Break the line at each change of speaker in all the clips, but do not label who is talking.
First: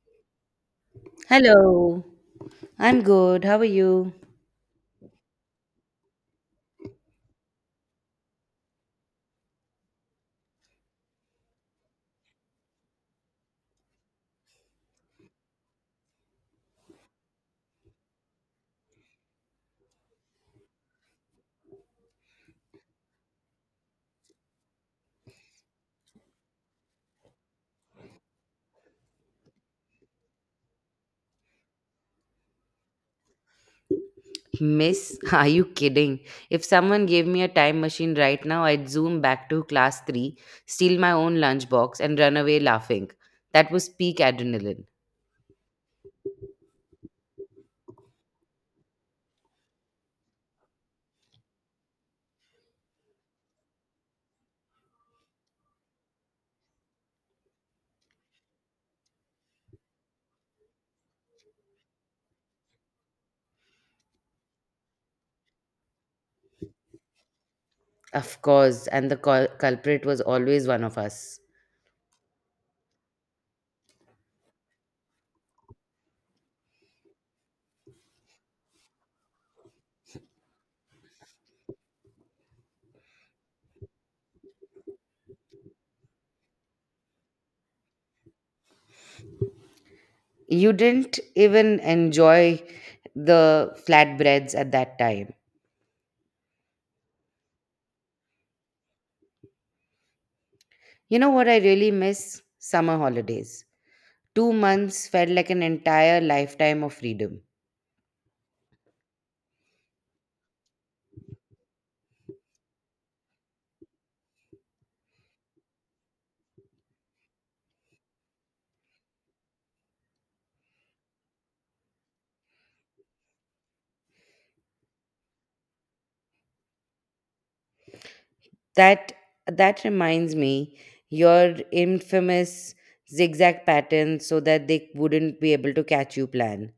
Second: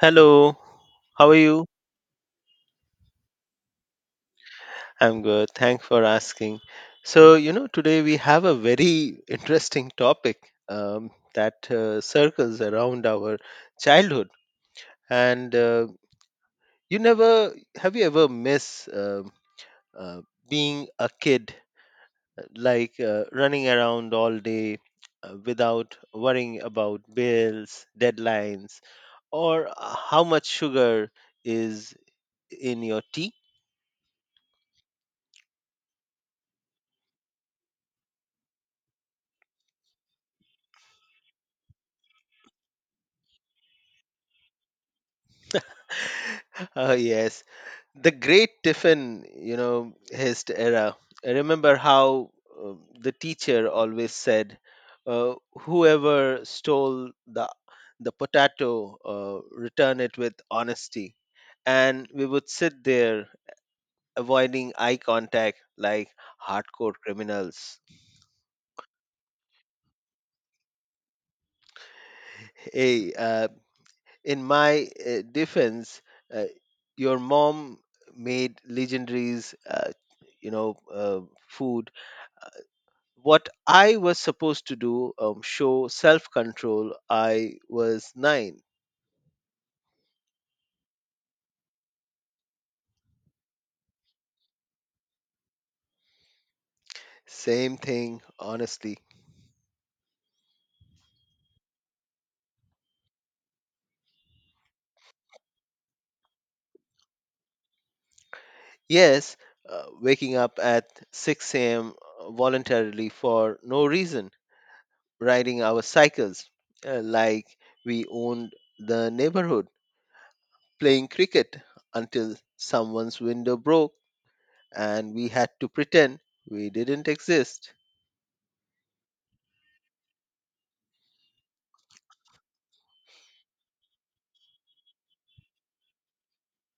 Hello, how are you?
Hello, I'm good. How are you?
I'm good. Thanks for asking. So, today we have a very interesting topic that circles around our childhood. And you never, have you ever miss uh, being a kid, like running around all day without worrying about bills, deadlines, or how much sugar is in your tea?
Miss, are you kidding? If someone gave me a time machine right now, I'd zoom back to class 3, steal my own lunchbox, and run away laughing. That was peak adrenaline.
Oh, yes. The great tiffin his era. I remember how uh, the teacher always said, uh, whoever stole the potato, return it with honesty. And we would sit there avoiding eye contact like hardcore criminals.
Of course, and the culprit was always one of us.
Hey, in my defense, uh, your mom made legendaries, you know uh, food. What I was supposed to do, show self control, I was nine.
You didn't even enjoy the flatbreads at that time.
Same thing, honestly.
You know what I really miss? Summer holidays. 2 months felt like an entire lifetime of freedom.
Yes, waking up at 6 a.m. voluntarily for no reason, riding our cycles like we owned the neighborhood, playing cricket until someone's window broke and we had to pretend we didn't exist.
That that reminds me, your infamous zigzag pattern so that they wouldn't be able to catch you plan.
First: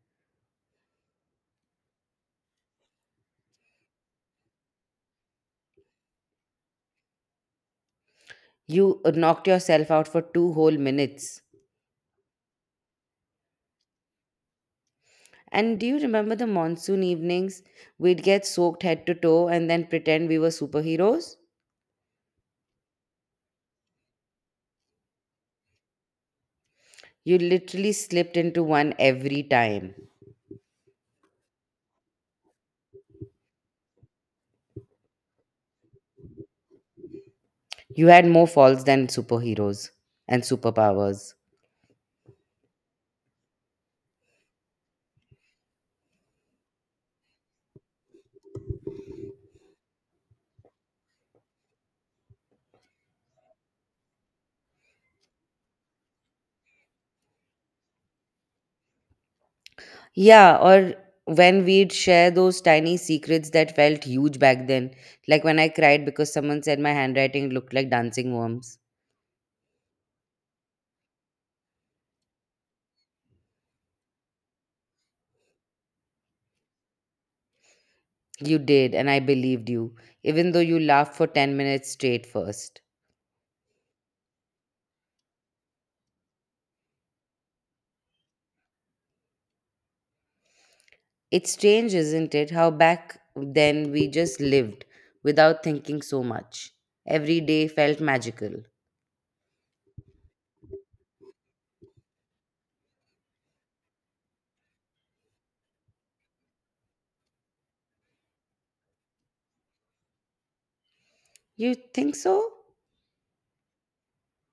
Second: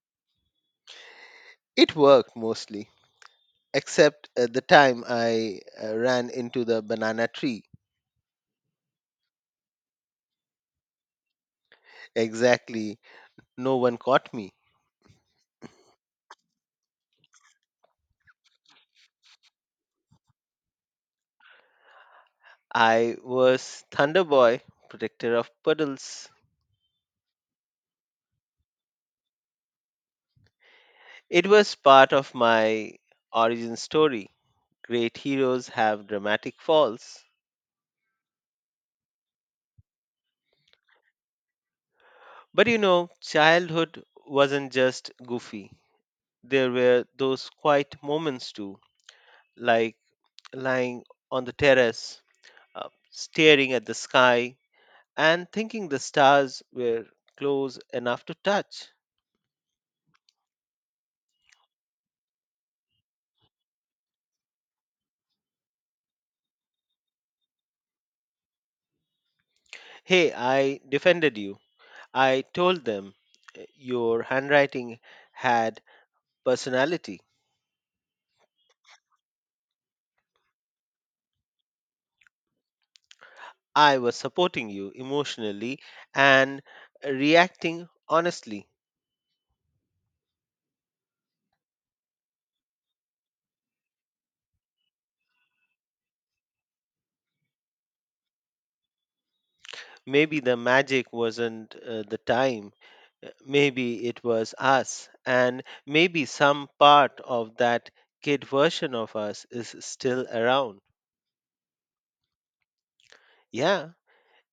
It worked mostly, except at the time I ran into the banana tree.
You knocked yourself out for two whole minutes.
Exactly, no one caught me.
And do you remember the monsoon evenings? We'd get soaked head to toe and then pretend we were superheroes?
I was Thunder Boy, protector of puddles.
You literally slipped into one every time.
It was part of my origin story. Great heroes have dramatic falls.
You had more falls than superheroes and superpowers.
But childhood wasn't just goofy. There were those quiet moments too, like lying on the terrace, staring at the sky, and thinking the stars were close enough to touch.
Yeah, or when we'd share those tiny secrets that felt huge back then, like when I cried because someone said my handwriting looked like dancing worms.
Hey, I defended you. I told them, your handwriting had personality.
You did, and I believed you, even though you laughed for 10 minutes straight first.
I was supporting you emotionally and reacting honestly.
It's strange, isn't it, how back then we just lived without thinking so much. Every day felt magical.
Maybe the magic wasn't the time. Maybe it was us. And maybe some part of that kid version of us is still around.
You think so?
Yeah,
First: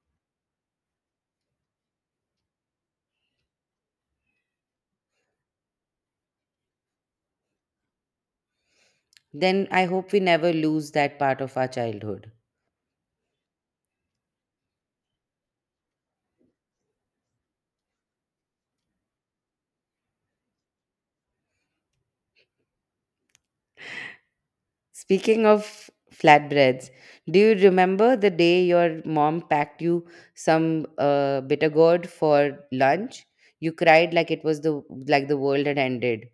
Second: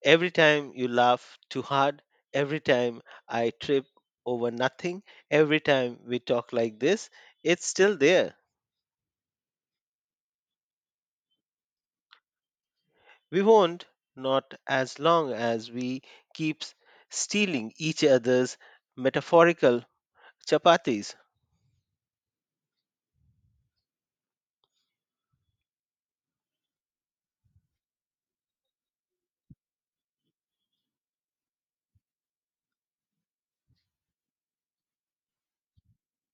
every time you laugh too hard, every time I trip over nothing, every time we talk like this, it's still there.
Then I hope we never lose that part of our childhood.
We won't, not as long as we keep stealing each other's metaphorical chapatis.
Speaking of flatbreads, do you remember the day your mom packed you some bitter gourd for lunch? You cried like it was the like the world had ended.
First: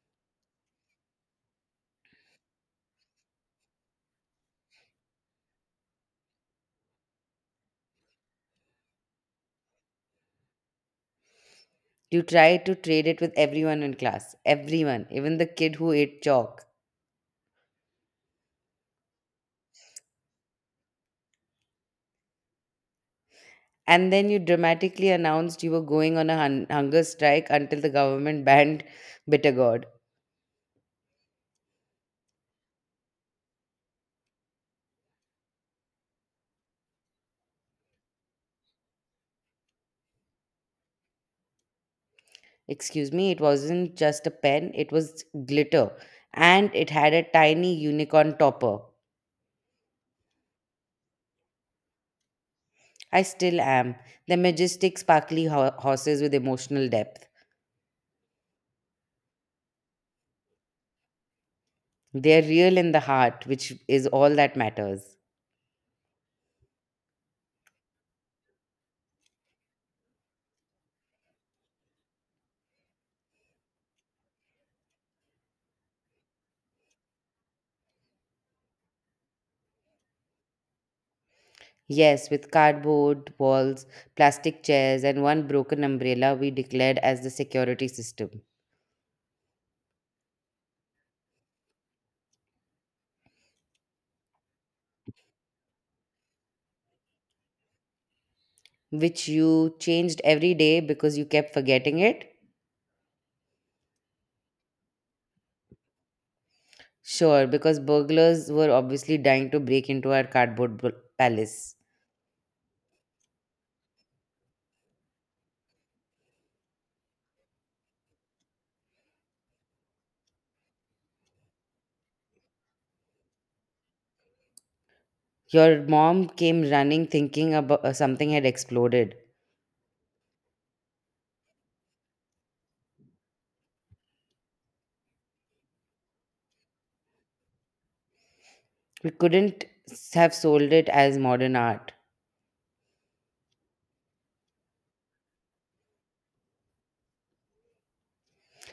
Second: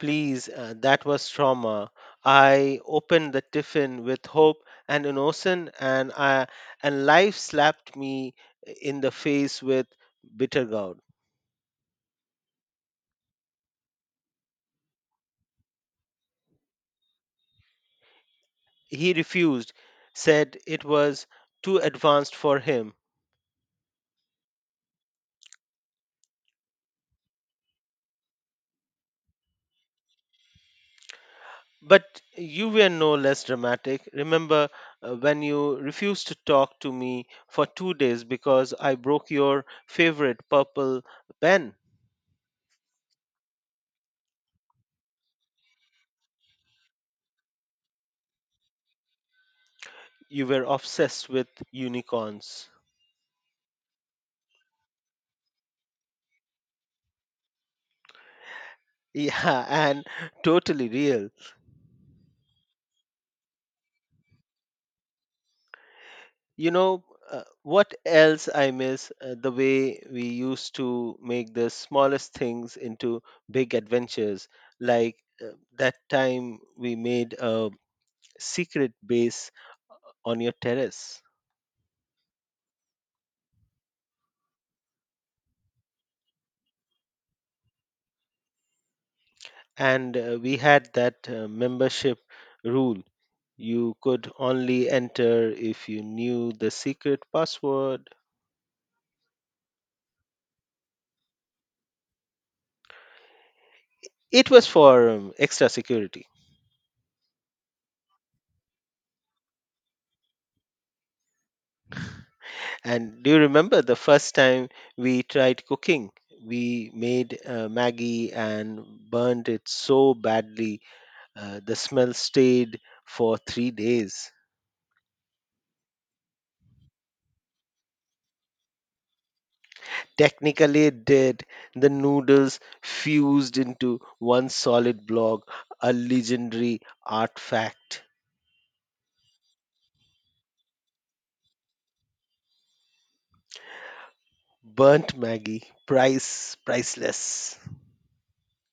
Please, that was trauma. I opened the tiffin with hope and innocence, and life slapped me in the face with bitter gourd.
You tried to trade it with everyone in class, everyone, even the kid who ate chalk.
He refused, said it was too advanced for him.
And then you dramatically announced you were going on a hunger strike until the government banned bitter gourd.
But you were no less dramatic. Remember when you refused to talk to me for 2 days because I broke your favorite purple pen?
Excuse me, it wasn't just a pen; it was glitter, and it had a tiny unicorn topper.
You were obsessed with unicorns.
I still am. They're majestic, sparkly horses with emotional depth.
Yeah, and totally real.
They're real in the heart, which is all that matters.
You know what else I miss, the way we used to make the smallest things into big adventures, like uh, that time we made a secret base on your terrace.
Yes, with cardboard walls, plastic chairs, and one broken umbrella, we declared as the security system,
And we had that membership rule: you could only enter if you knew the secret password.
which you changed every day because you kept forgetting it.
It was for extra security.
Sure, because burglars were obviously dying to break into our cardboard palace.
And do you remember the first time we tried cooking? We made Maggie and burned it so badly, the smell stayed for 3 days.
Your mom came running thinking about something had exploded.
Technically, it did. The noodles fused into one solid block, a legendary artifact.
We couldn't have sold it as modern art.
Burnt Maggie, priceless.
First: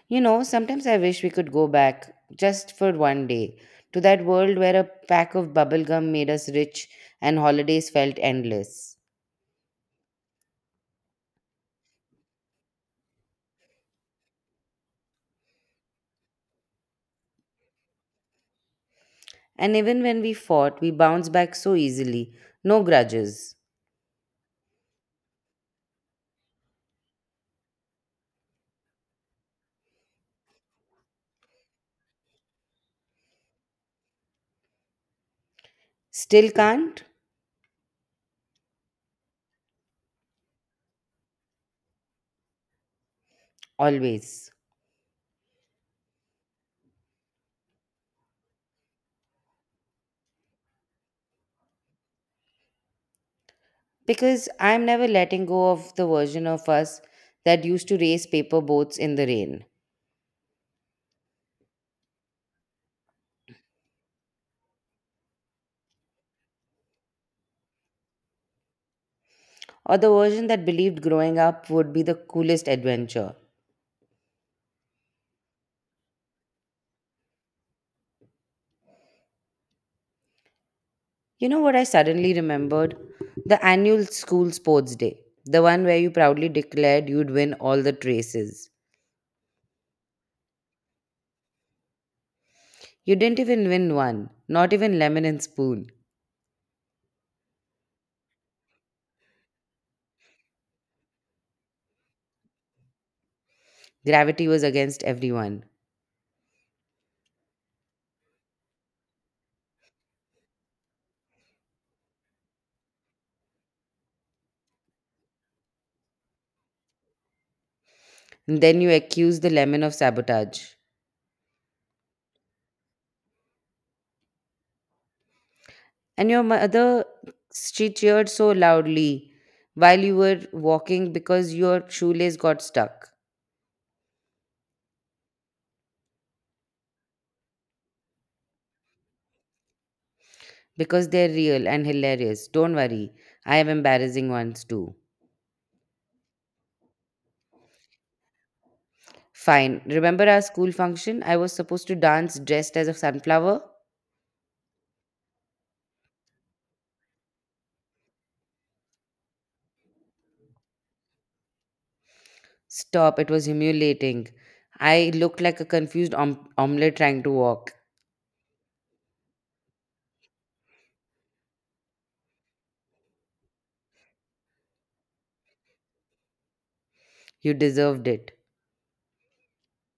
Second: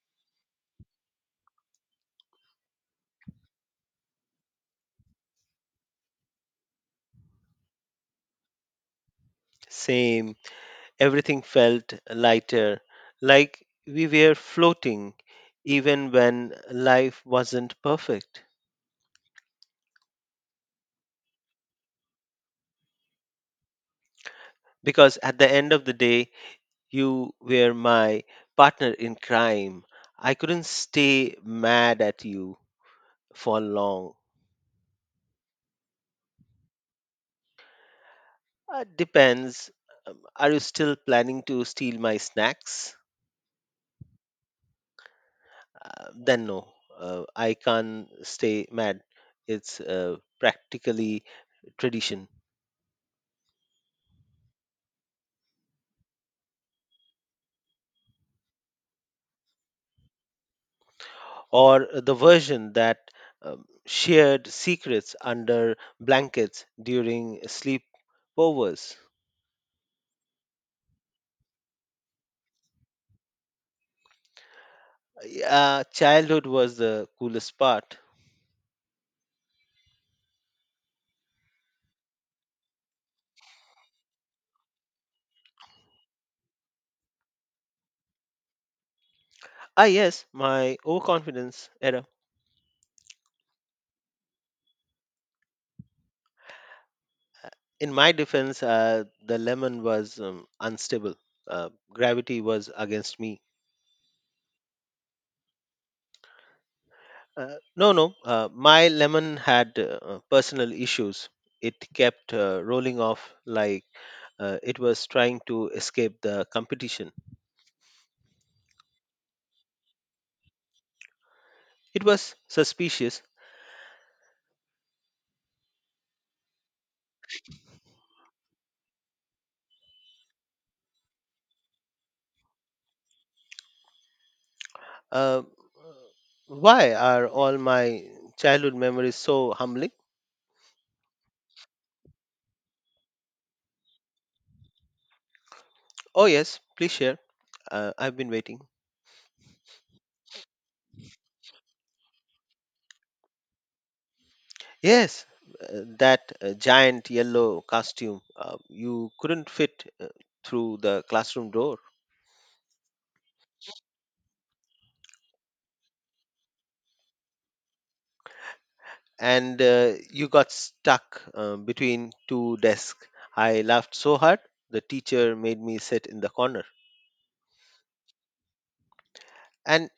You know, sometimes I wish we could go back just for one day to that world where a pack of bubblegum made us rich and holidays felt endless.
Same. Everything felt lighter, like we were floating, even when life wasn't perfect.
And even when we fought, we bounced back so easily. No grudges.
Because at the end of the day, you were my partner in crime. I couldn't stay mad at you for long.
Still can't?
Depends. Are you still planning to steal my snacks?
Always.
Then no, I can't stay mad. It's practically tradition.
Because I'm never letting go of the version of us that used to race paper boats in the rain,
Or the version that shared secrets under blankets during sleepovers.
or the version that believed growing up would be the coolest adventure.
Childhood was the coolest part.
You know what I suddenly remembered? The annual school sports day, the one where you proudly declared you'd win all the traces.
Ah, yes, my overconfidence era.
You didn't even win one, not even lemon and spoon.
In my defense, the lemon was unstable. Gravity was against me.
Gravity was against everyone.
No, no, my lemon had personal issues. It kept rolling off like it was trying to escape the competition.
And then you accused the lemon of sabotage.
It was suspicious.
And your mother, she cheered so loudly while you were walking because your shoelace got stuck.
Uh, why are all my childhood memories so humbling?
Because they're real and hilarious. Don't worry, I have embarrassing ones too.
Oh, yes, please share. I've been waiting.
Fine. Remember our school function? I was supposed to dance dressed as a sunflower?
Yes, that giant yellow costume. You couldn't fit through the classroom door,
Stop, it was humiliating. I looked like a confused omelette trying to walk.
and you got stuck between two desks. I laughed so hard, the teacher made me sit in the corner.
You deserved it.
And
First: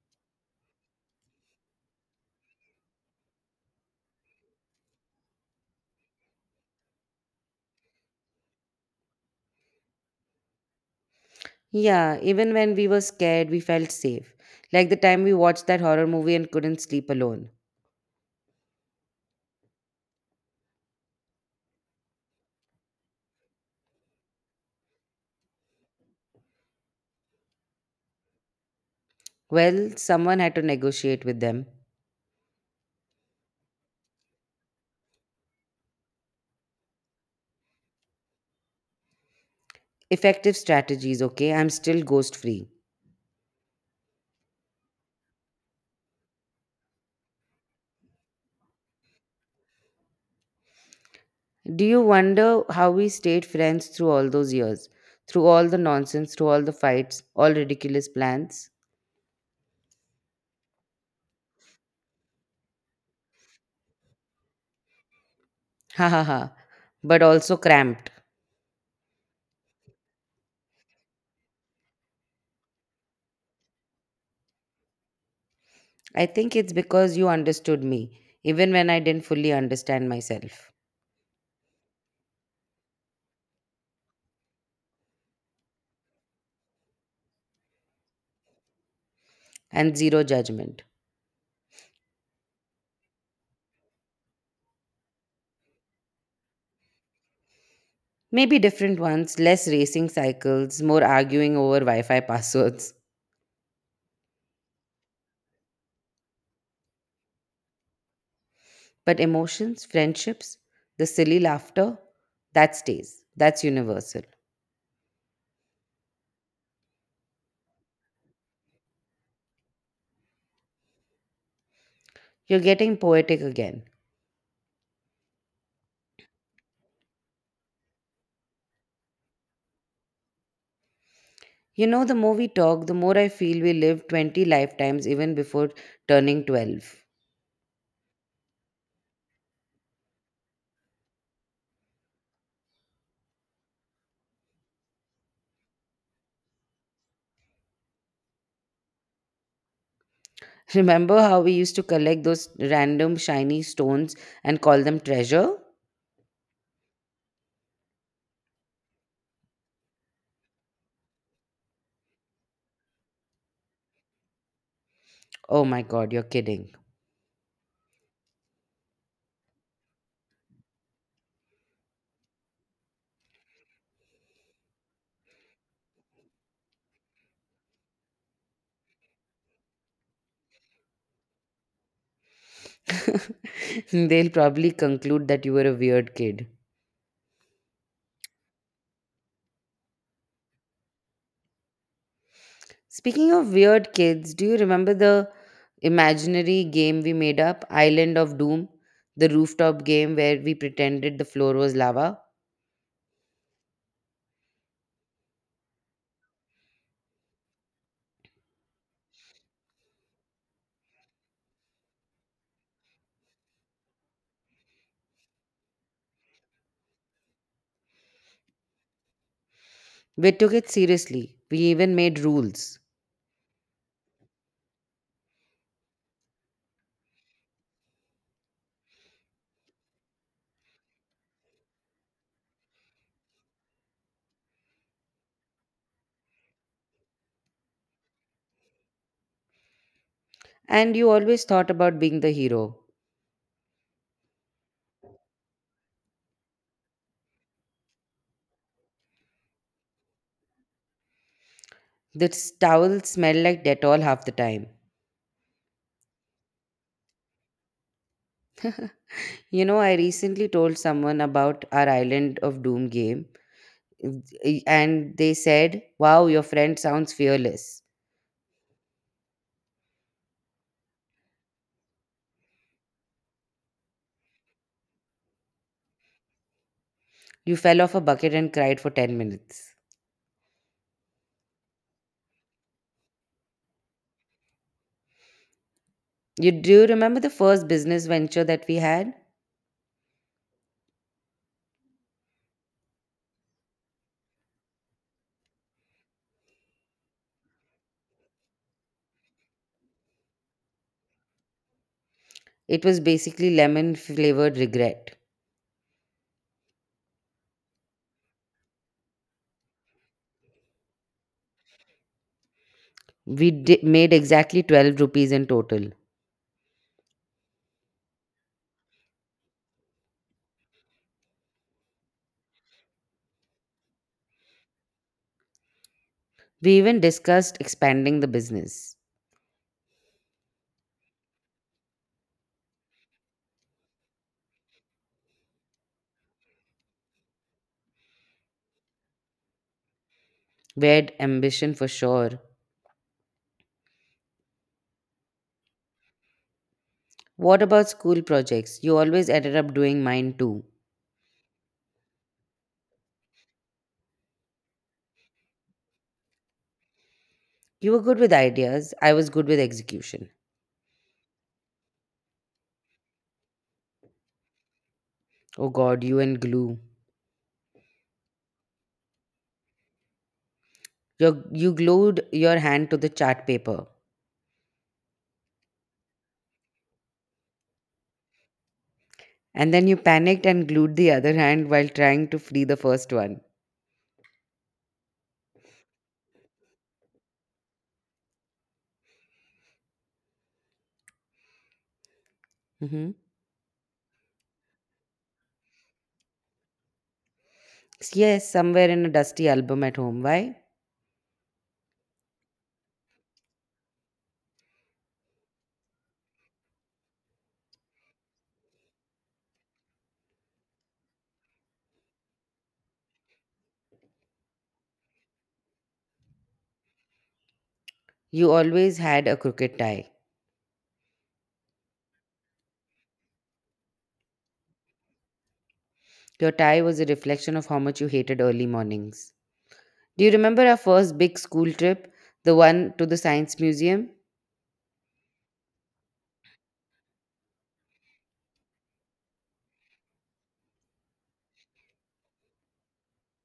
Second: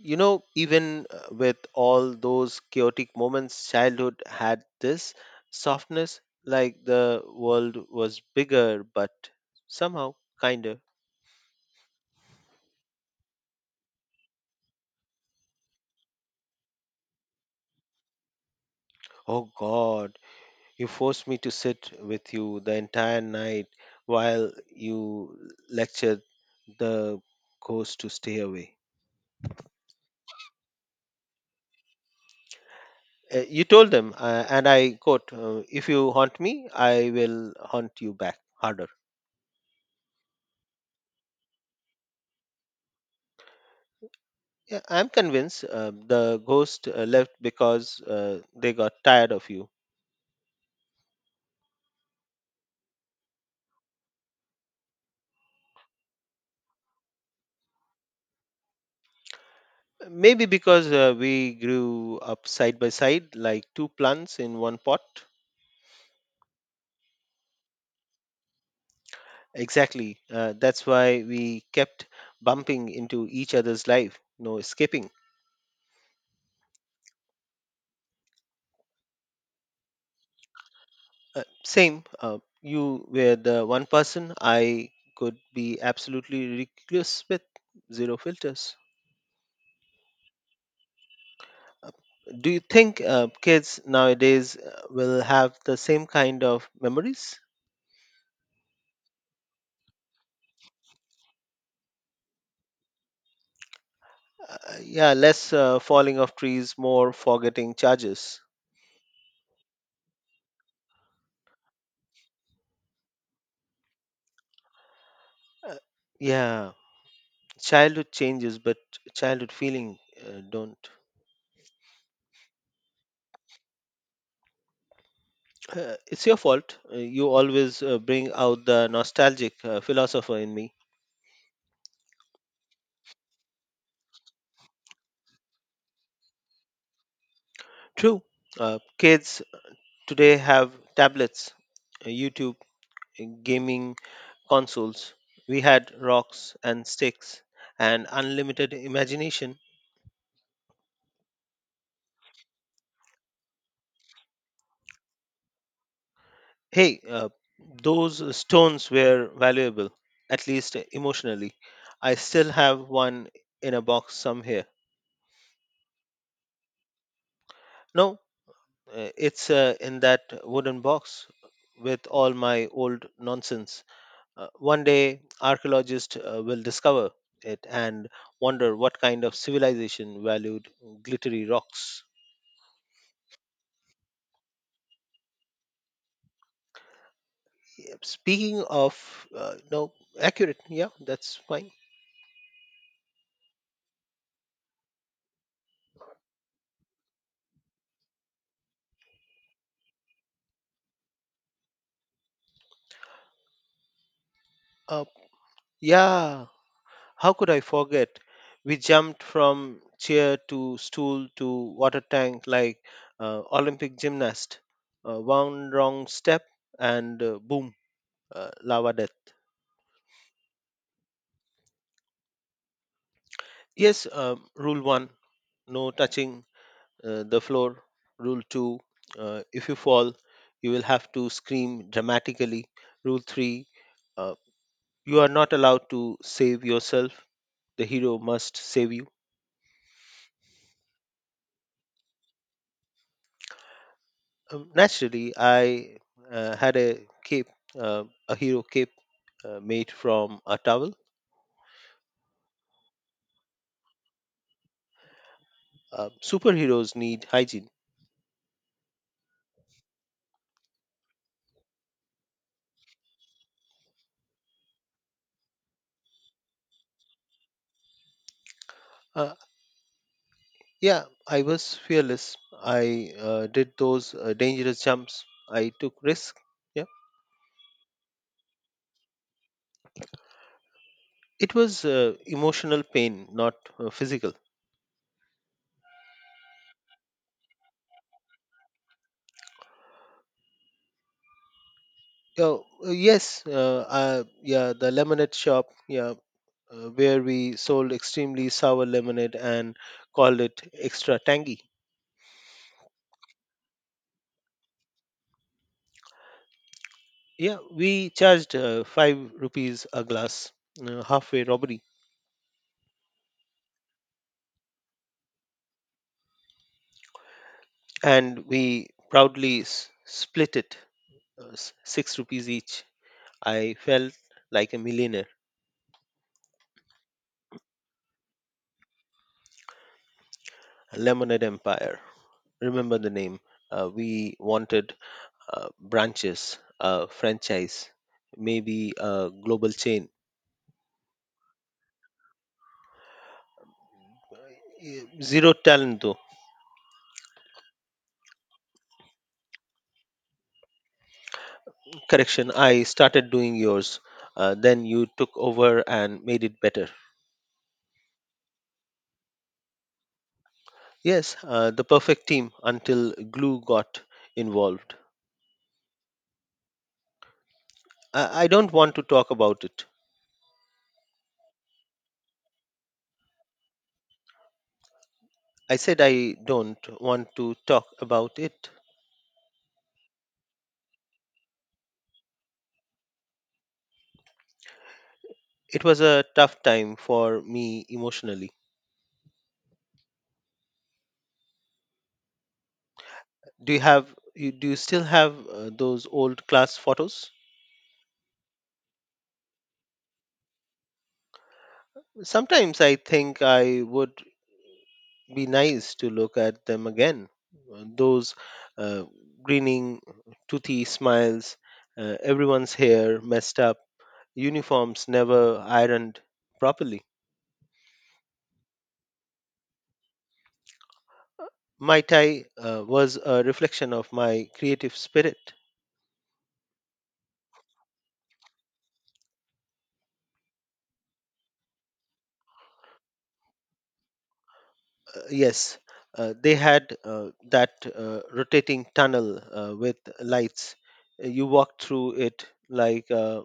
even with all those chaotic moments, childhood had this softness, like the world was bigger but somehow kinder.
Yeah, even when we were scared, we felt safe. Like the time we watched that horror movie and couldn't sleep alone.
Oh god, you forced me to sit with you the entire night while you lectured the ghost to stay away.
Well, someone had to negotiate with them.
You told them, and I quote, if you haunt me, I will haunt you back harder.
Effective strategies, okay? I'm still ghost free.
Yeah, I'm convinced the ghost left because they got tired of you.
Do you wonder how we stayed friends through all those years? Through all the nonsense, through all the fights, all ridiculous plans?
Maybe because we grew up side by side, like two plants in one pot.
Ha ha ha. But also cramped.
Exactly. That's why we kept bumping into each other's life, no escaping.
I think it's because you understood me, even when I didn't fully understand myself.
Same. You were the one person I could be absolutely reckless with, zero filters.
And zero judgment.
Uh, Do you think kids nowadays will have the same kind of memories?
Maybe different ones, less racing cycles, more arguing over Wi Fi passwords.
Yeah, less falling of trees, more forgetting charges.
But emotions, friendships, the silly laughter, that stays. That's universal.
Uh, yeah, childhood changes, but childhood feeling don't.
You're getting poetic again.
It's your fault. You always bring out the nostalgic philosopher in me.
You know, the more we talk, the more I feel we lived 20 lifetimes even before turning 12.
True. Kids today have tablets, YouTube, gaming consoles. We had rocks and sticks and unlimited imagination.
Remember how we used to collect those random shiny stones and call them treasure?
Hey, those stones were valuable, at least emotionally. I still have one in a box somewhere.
Oh my god, you're kidding.
No, it's in that wooden box with all my old nonsense. One day, archaeologists will discover it and wonder what kind of civilization valued glittery rocks.
They'll probably conclude that you were a weird kid.
Yeah, speaking of, no, accurate. Yeah, that's fine.
Speaking of weird kids, do you remember the imaginary game we made up, Island of Doom? The rooftop game where we pretended the floor was lava?
Uh, yeah. How could I forget? We jumped from chair to stool to water tank like Olympic gymnast. One wrong step and boom, lava death.
We took it seriously. We even made rules.
Yes. Rule one, no touching the floor. Rule two, if you fall, you will have to scream dramatically. Rule three, uh, you are not allowed to save yourself. The hero must save you.
And you always thought about being the hero.
Naturally, I had a cape, uh, a hero cape made from a towel.
The towel smelled like Dettol half the time.
Superheroes need hygiene.
You know, I recently told someone about our Island of Doom game, eh, and they said, Wow, your friend sounds fearless.
Uh, yeah, I was fearless. I did those dangerous jumps. I took risks. Yeah,
You fell off a bucket and cried for 10 minutes.
it was emotional pain, not physical.
You do you remember the first business venture that we had?
Oh, yes, yeah, the lemonade shop, yeah, where we sold extremely sour lemonade and called it extra tangy.
It was basically lemon flavored regret.
Yeah, we charged 5 rupees a glass, halfway robbery,
We made exactly 12 rupees in total.
and we proudly split it, 6 rupees each. I felt like a millionaire.
We even discussed expanding the business.
Lemonade Empire. Remember the name. We wanted branches, a franchise, maybe a global chain.
We had ambition for sure.
Yeah, zero talent though.
What about school projects? You always ended up doing mine too.
Correction, I started doing yours. Then you took over and made it better.
You were good with ideas. I was good with execution.
Yes, the perfect team until glue got involved.
Oh God, you and glue.
I don't want to talk about it.
You glued your hand to the chart paper.
I said I don't want to talk about it.
And then you panicked and glued the other hand while trying to free the first one.
It was a tough time for me emotionally.
Hmm.
Do you still have those old class photos?
Yes, somewhere in a dusty album at home. Why?
Sometimes I think I would be nice to look at them again. Those uh, grinning, toothy smiles, everyone's hair messed up, uniforms never ironed properly.
You always had a crooked tie.
My tie was a reflection of my creative spirit.
Your tie was a reflection of how much you hated early mornings. Do you remember our first big school trip? The one to the science museum?
Yes, they had that rotating tunnel with lights. You walked through it like a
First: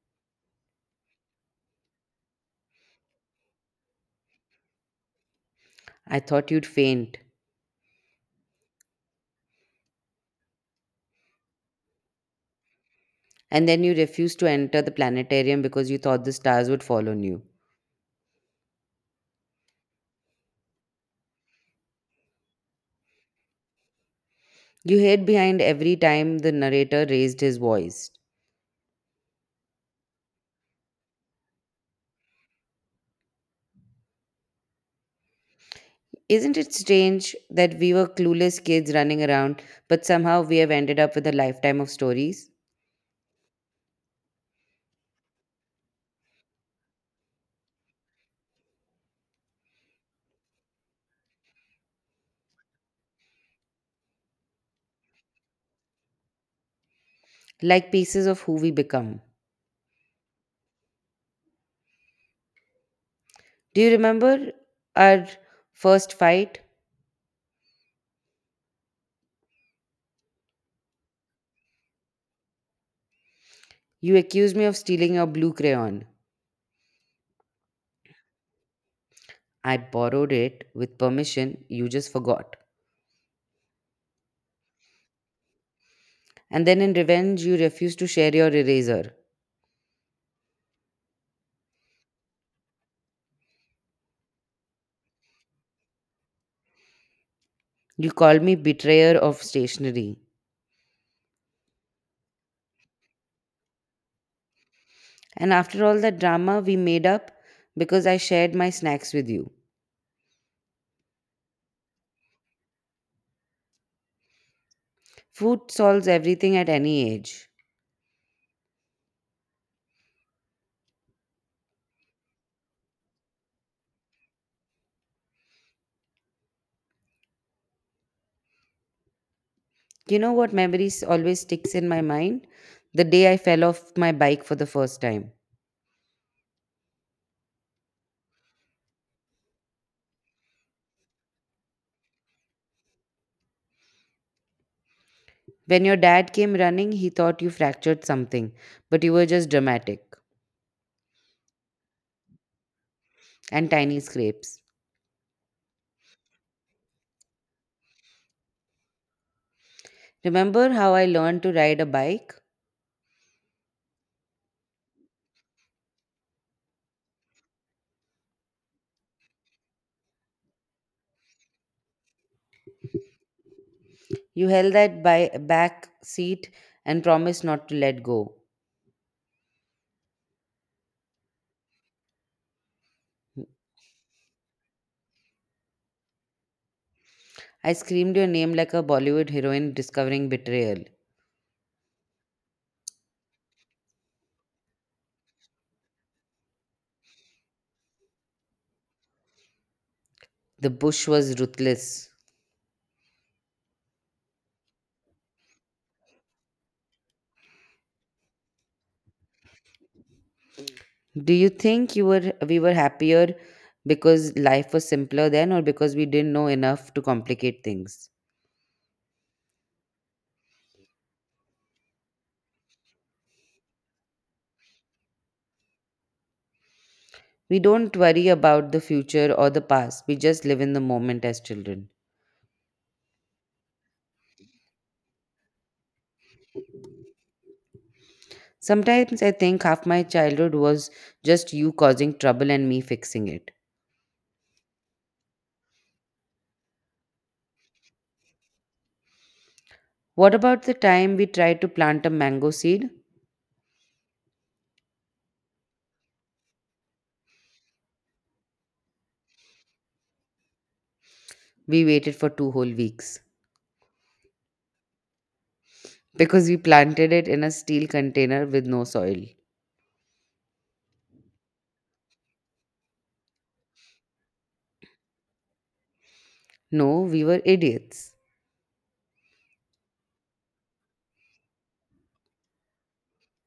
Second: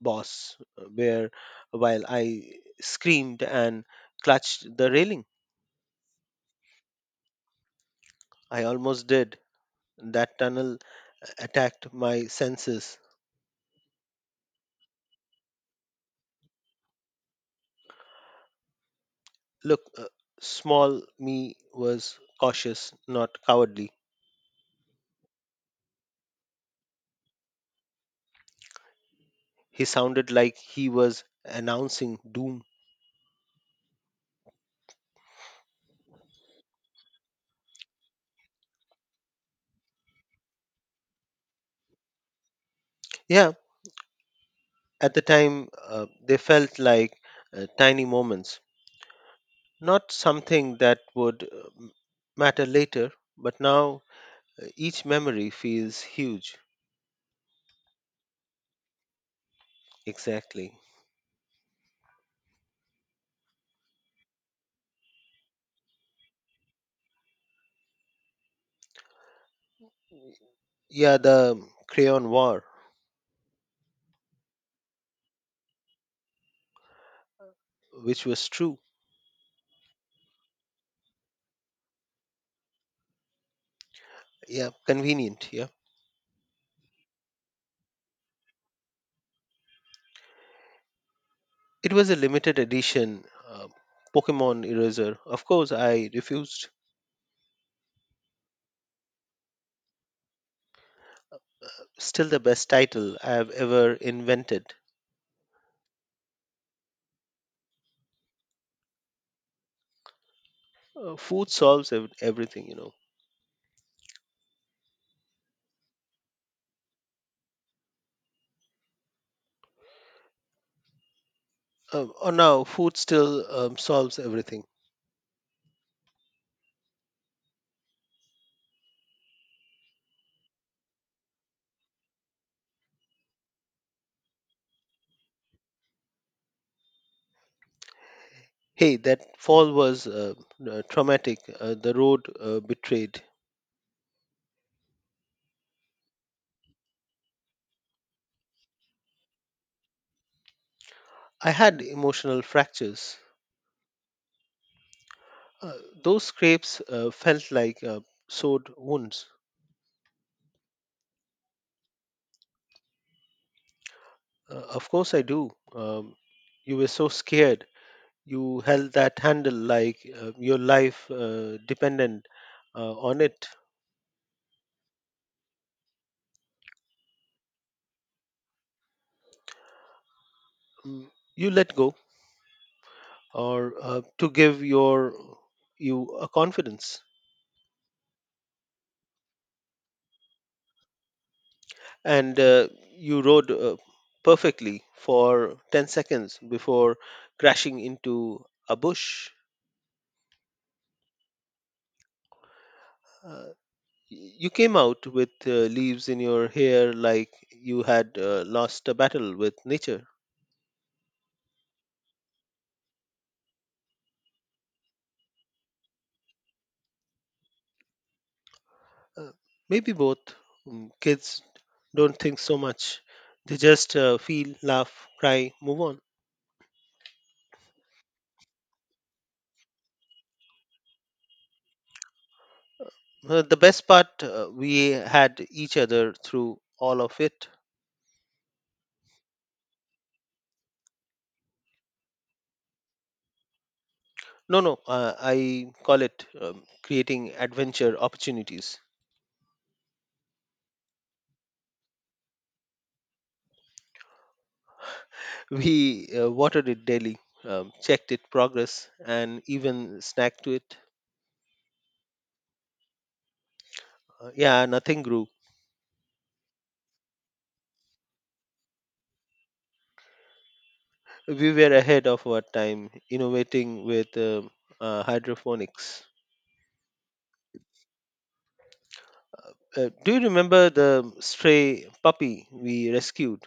boss, where while I screamed and clutched the railing.
I thought you'd faint.
I almost did. That tunnel attacked my senses.
And then you refused to enter the planetarium because you thought the stars would fall on you.
Look, small me was cautious, not cowardly.
You hid behind every time the narrator raised his voice.
He sounded like he was announcing doom.
Isn't it strange that we were clueless kids running around, but somehow we have ended up with a lifetime of stories?
Yeah, at the time, they felt like tiny moments, not something that would matter later, but now each memory feels huge.
Like pieces of who we become.
Exactly.
Do you remember our first fight?
Yeah, the crayon war,
You accused me of stealing your blue crayon.
which was true.
I borrowed it with permission, you just forgot.
Yeah, convenient. Yeah.
And then in revenge, you refused to share your eraser.
It was a limited edition uh, Pokemon eraser. Of course, I refused.
You called me betrayer of stationery.
Still, the best title I have ever invented.
And after all that drama, we made up because I shared my snacks with you.
Food solves everything.
Food solves everything at any age.
Or now, food still solves everything.
You know what memories always sticks in my mind? The day I fell off my bike for the first time.
Hey, that fall was traumatic. The road betrayed.
When your dad came running, he thought you fractured something, but you were just dramatic
I had emotional fractures.
and tiny scrapes.
Uh, those scrapes felt like sword wounds.
Remember how I learned to ride a bike?
Of course, I do. Um, you were so scared you held that handle like your life dependent on it.
You held that back seat and promised not to let go.
Mm, you let go or to give you a confidence.
I screamed your name like a Bollywood heroine discovering betrayal.
And you rode perfectly for 10 seconds before crashing into a bush.
The bush was ruthless.
Uh, y- you came out with leaves in your hair like you had lost a battle with nature.
Do you think you were we were happier because life was simpler then, or because we didn't know enough to complicate things?
Uh, Maybe both. Kids don't think so much. They just feel, laugh, cry, move on.
We don't worry about the future or the past, we just live in the moment as children.
The best part, we had each other through all of it.
Sometimes I think half my childhood was just you causing trouble and me fixing it.
No, no, I call it creating adventure opportunities.
What about the time we tried to plant a mango seed?
We watered it daily, checked it progress, and even snacked to it.
We waited for two whole weeks
Yeah, nothing grew.
because we planted it in a steel container with no soil.
We were ahead of our time, innovating with hydroponics.
No, we were idiots.
Do you remember the stray puppy we rescued?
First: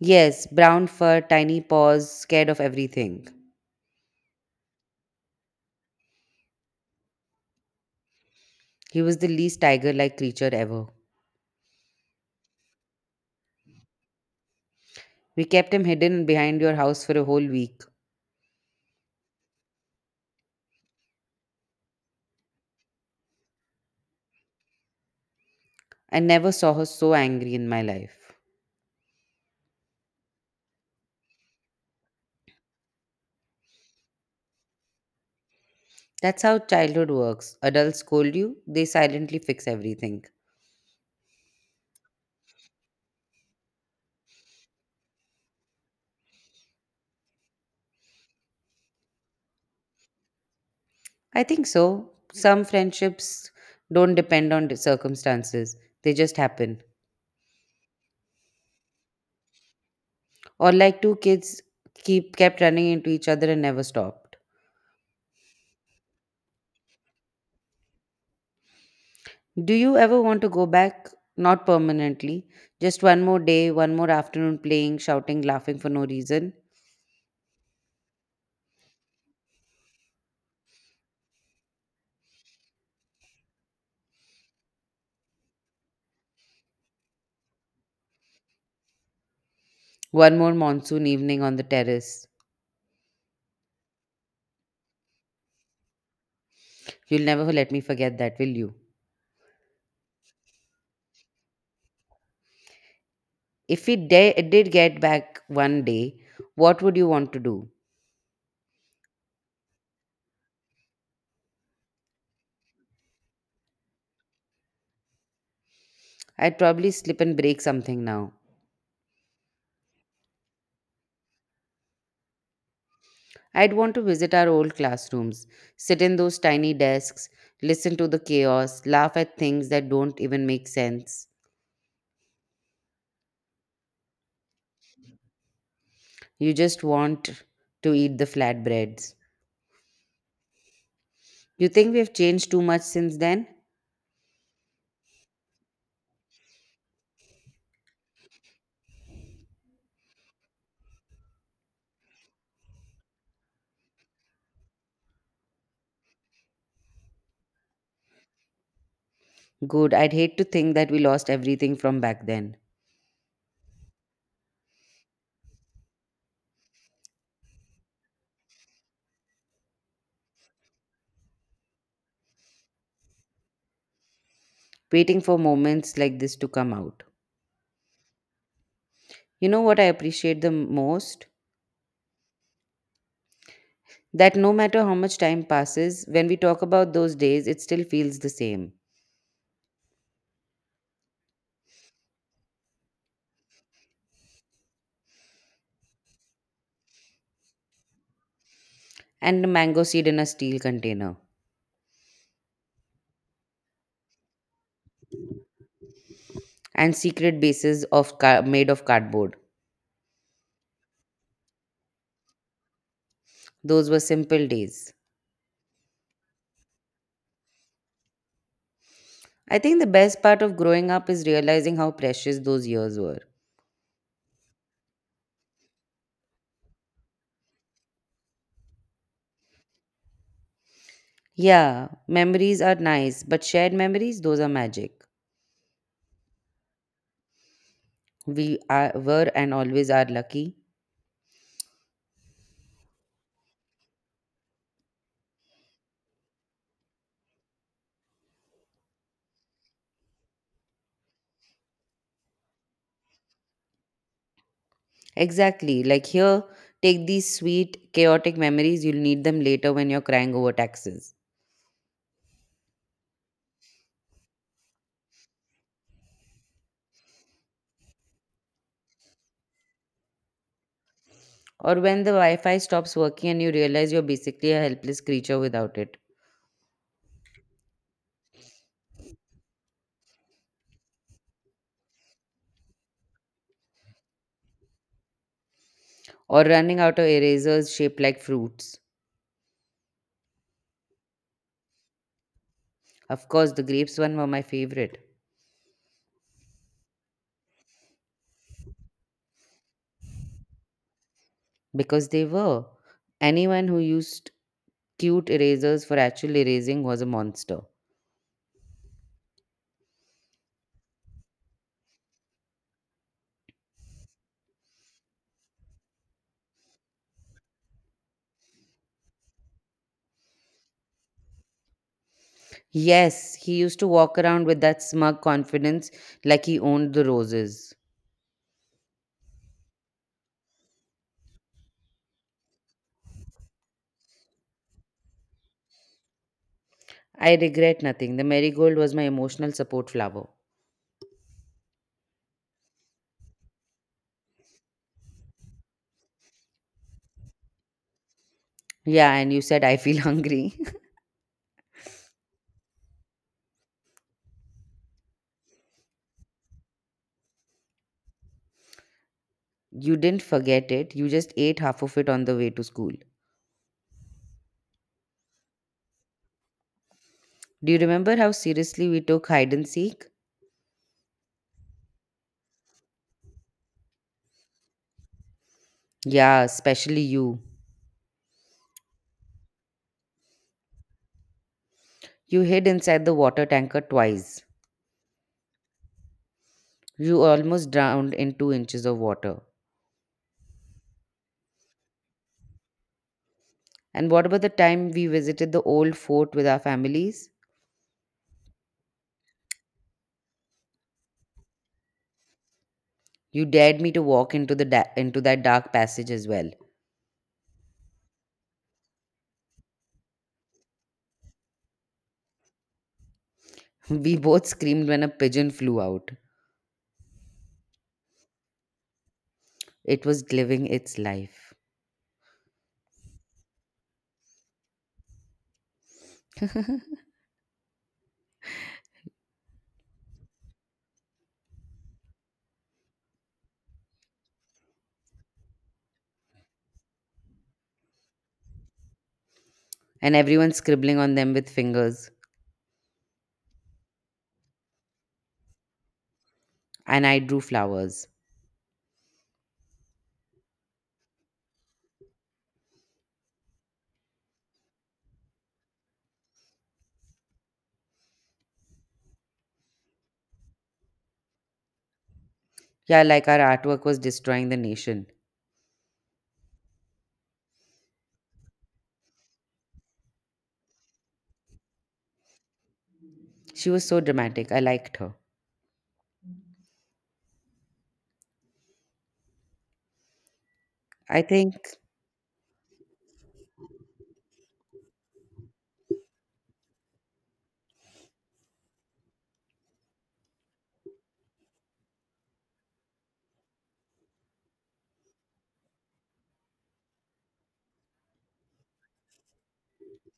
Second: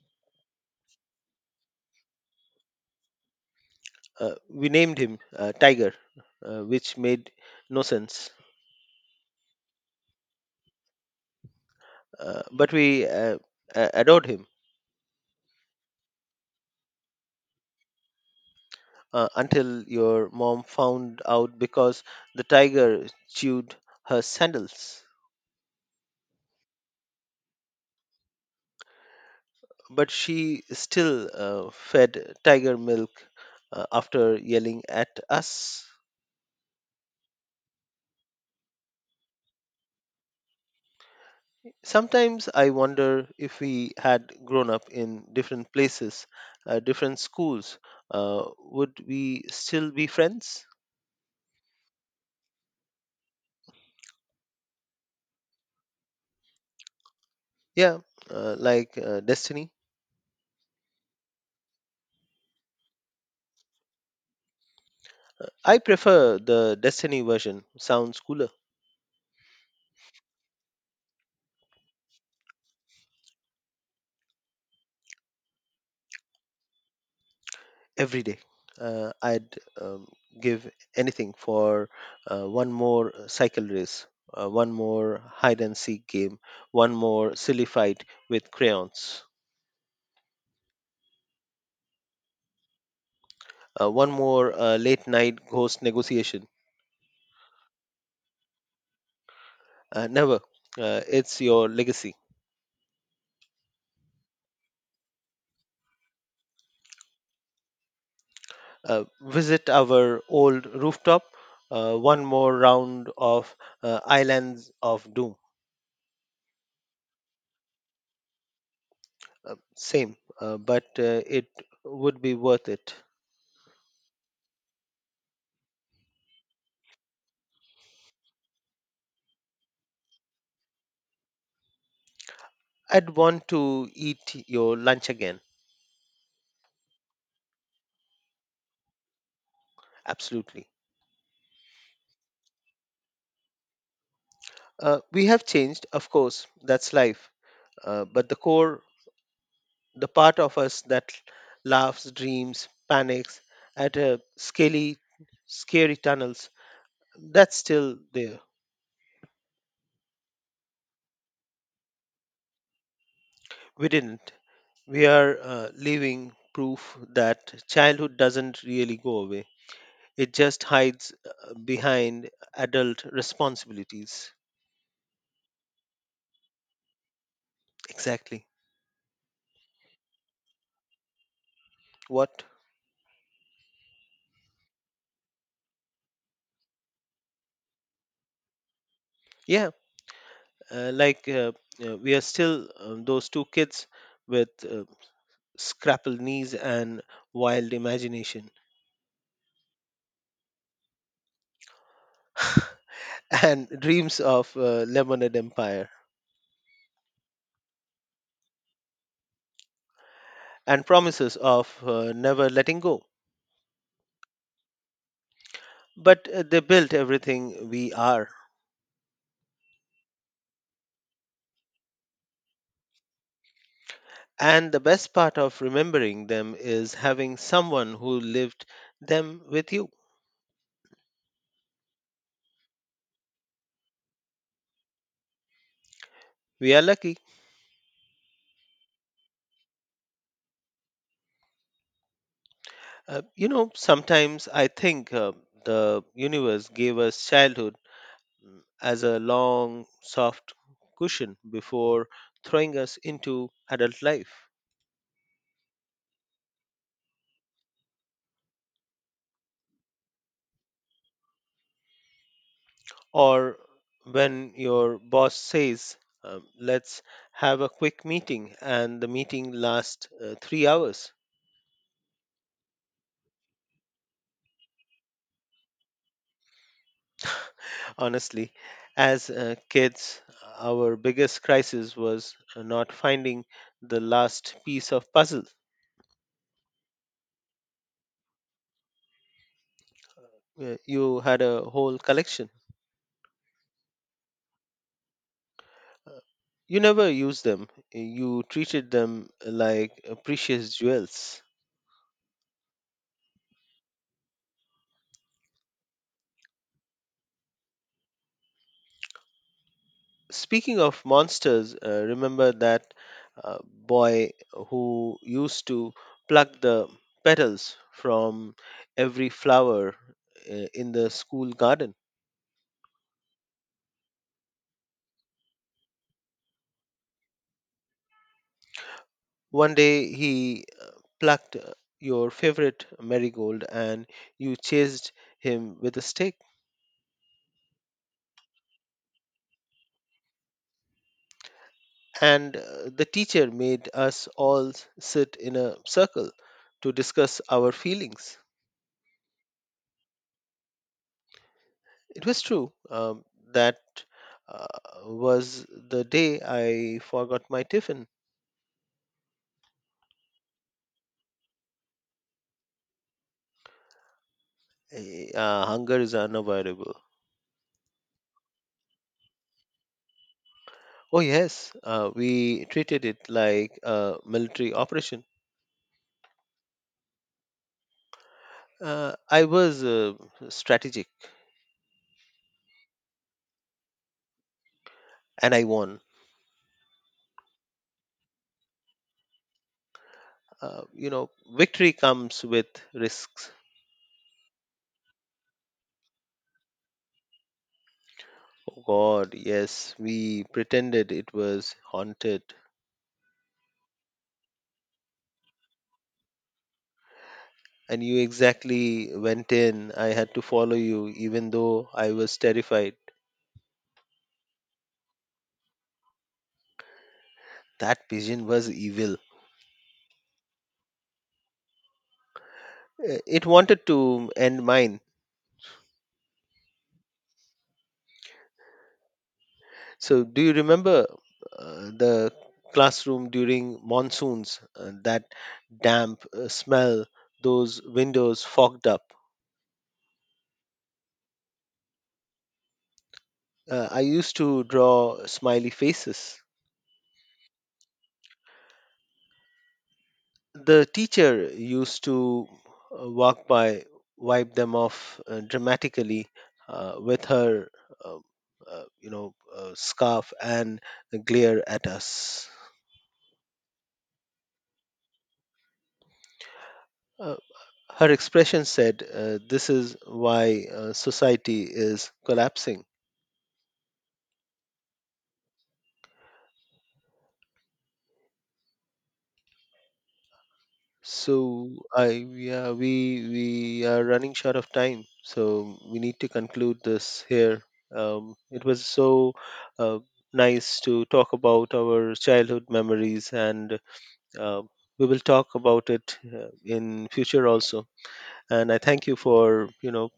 Yes, brown fur, tiny paws, scared of everything.
We named him Tiger, which made no sense,
He was the least tiger like creature ever.
but we adored him
We kept him hidden behind your house for a whole week.
until your mom found out because the tiger chewed her sandals.
I never saw her so angry in my life.
But she still fed tiger milk after yelling at us.
That's how childhood works. Adults scold you, they silently fix everything.
Sometimes I wonder if we had grown up in different places, different schools, would we still be friends?
I think so. Some friendships don't depend on the circumstances, they just happen.
Yeah, like Destiny.
Or like two kids keep kept running into each other and never stopped.
I prefer the Destiny version, sounds cooler
Do you ever want to go back? Not permanently. Just one more day, one more afternoon playing, shouting, laughing for no reason.
every day. I'd um, give anything for one more cycle race, one more hide and seek game, one more silly fight with crayons,
One more monsoon evening on the terrace.
one more late night ghost negotiation.
You'll never let me forget that, will you?
Never. It's your legacy.
If we did get back one day, what would you want to do?
Visit our old rooftop. One more round of Islands of Doom.
I'd probably slip and break something now.
Same, but it would be worth it.
I'd want to visit our old classrooms, sit in those tiny desks, listen to the chaos, laugh at things that don't even make sense.
I'd want to eat your lunch again.
You just want to eat the flatbreads.
Absolutely.
You think we've changed too much since then?
We have changed, of course. That's life. But the core, the part of us that laughs, dreams, panics at scaly, scary tunnels, that's still there.
Good, I'd hate to think that we lost everything from back then,
We didn't. We are leaving proof that childhood doesn't really go away. It just hides behind adult responsibilities.
waiting for moments like this to come out.
Exactly.
You know what I appreciate the most?
What?
That no matter how much time passes, when we talk about those days, it still feels the same.
Yeah, uh, like uh, we are still those two kids with scrappled knees and wild imagination
And a mango seed in a steel container,
and dreams of lemonade empire
and secret bases of made of cardboard.
and promises of never letting go.
Those were simple days.
But they built everything we are.
I think the best part of growing up is realizing how precious those years were.
And the best part of remembering them is having someone who lived them with you.
Yeah, memories are nice, but shared memories, those are magic.
We are lucky.
We are, were and always are lucky.
You know, sometimes I think the universe gave us childhood as a long, soft cushion before throwing us into adult life.
Exactly. Like here, take these sweet, chaotic memories. You'll need them later when you're crying over taxes.
Or when your boss says, let's have a quick meeting, and the meeting lasts 3 hours
Or when the Wi Fi stops working and you realize you're basically a helpless creature without it.
honestly. As kids, our biggest crisis was not finding the last piece of puzzle.
Or running out of erasers shaped like fruits.
You had a whole collection.
Of course, the grapes one were my favorite
You never used them. You treated them like precious jewels.
because they were. Anyone who used cute erasers for actual erasing was a monster.
Speaking of monsters, remember that boy who used to pluck the petals from every flower in the school garden?
Yes, he used to walk around with that smug confidence like he owned the roses.
One day he plucked your favorite marigold and you chased him with a stick.
I regret nothing. The marigold was my emotional support flower.
And the teacher made us all sit in a circle to discuss our feelings.
Yeah, and you said, I feel hungry.
It was true that uh, was the day I forgot my tiffin.
You didn't forget it. You just ate half of it on the way to school.
Hunger is unavoidable.
Do you remember how seriously we took hide and seek?
Oh, yes, we treated it like a military operation.
Yeah, especially you.
I was strategic
You hid inside the water tanker twice.
and I won.
You almost drowned in 2 inches of water.
You know, victory comes with risks.
And what about the time we visited the old fort with our families?
Oh God, yes, we pretended it was haunted.
You dared me to walk into the into that dark passage as well.
And you exactly went in. I had to follow you, even though I was terrified.
We both screamed when a pigeon flew out.
That pigeon was evil.
It was living its life.
It wanted to end mine. So, do you remember the classroom during monsoons? That damp smell, those windows fogged up.
And everyone scribbling on them with fingers.
I used to draw smiley faces.
And I drew flowers.
The teacher used to walk by, wipe them off dramatically with her, uh, scarf and glare at us.
Yeah, like our artwork was destroying the nation.
Uh, Her expression said, "This is why society is collapsing."
She was so dramatic. I liked her. I
So
think,
I Yeah, we are running short of time, so we need to conclude this here. It was so uh, nice to talk about our childhood memories, and uh, we will talk about it in future also. And I thank you for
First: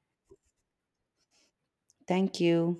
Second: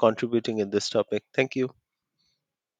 contributing in this topic. Thank you.
thank you.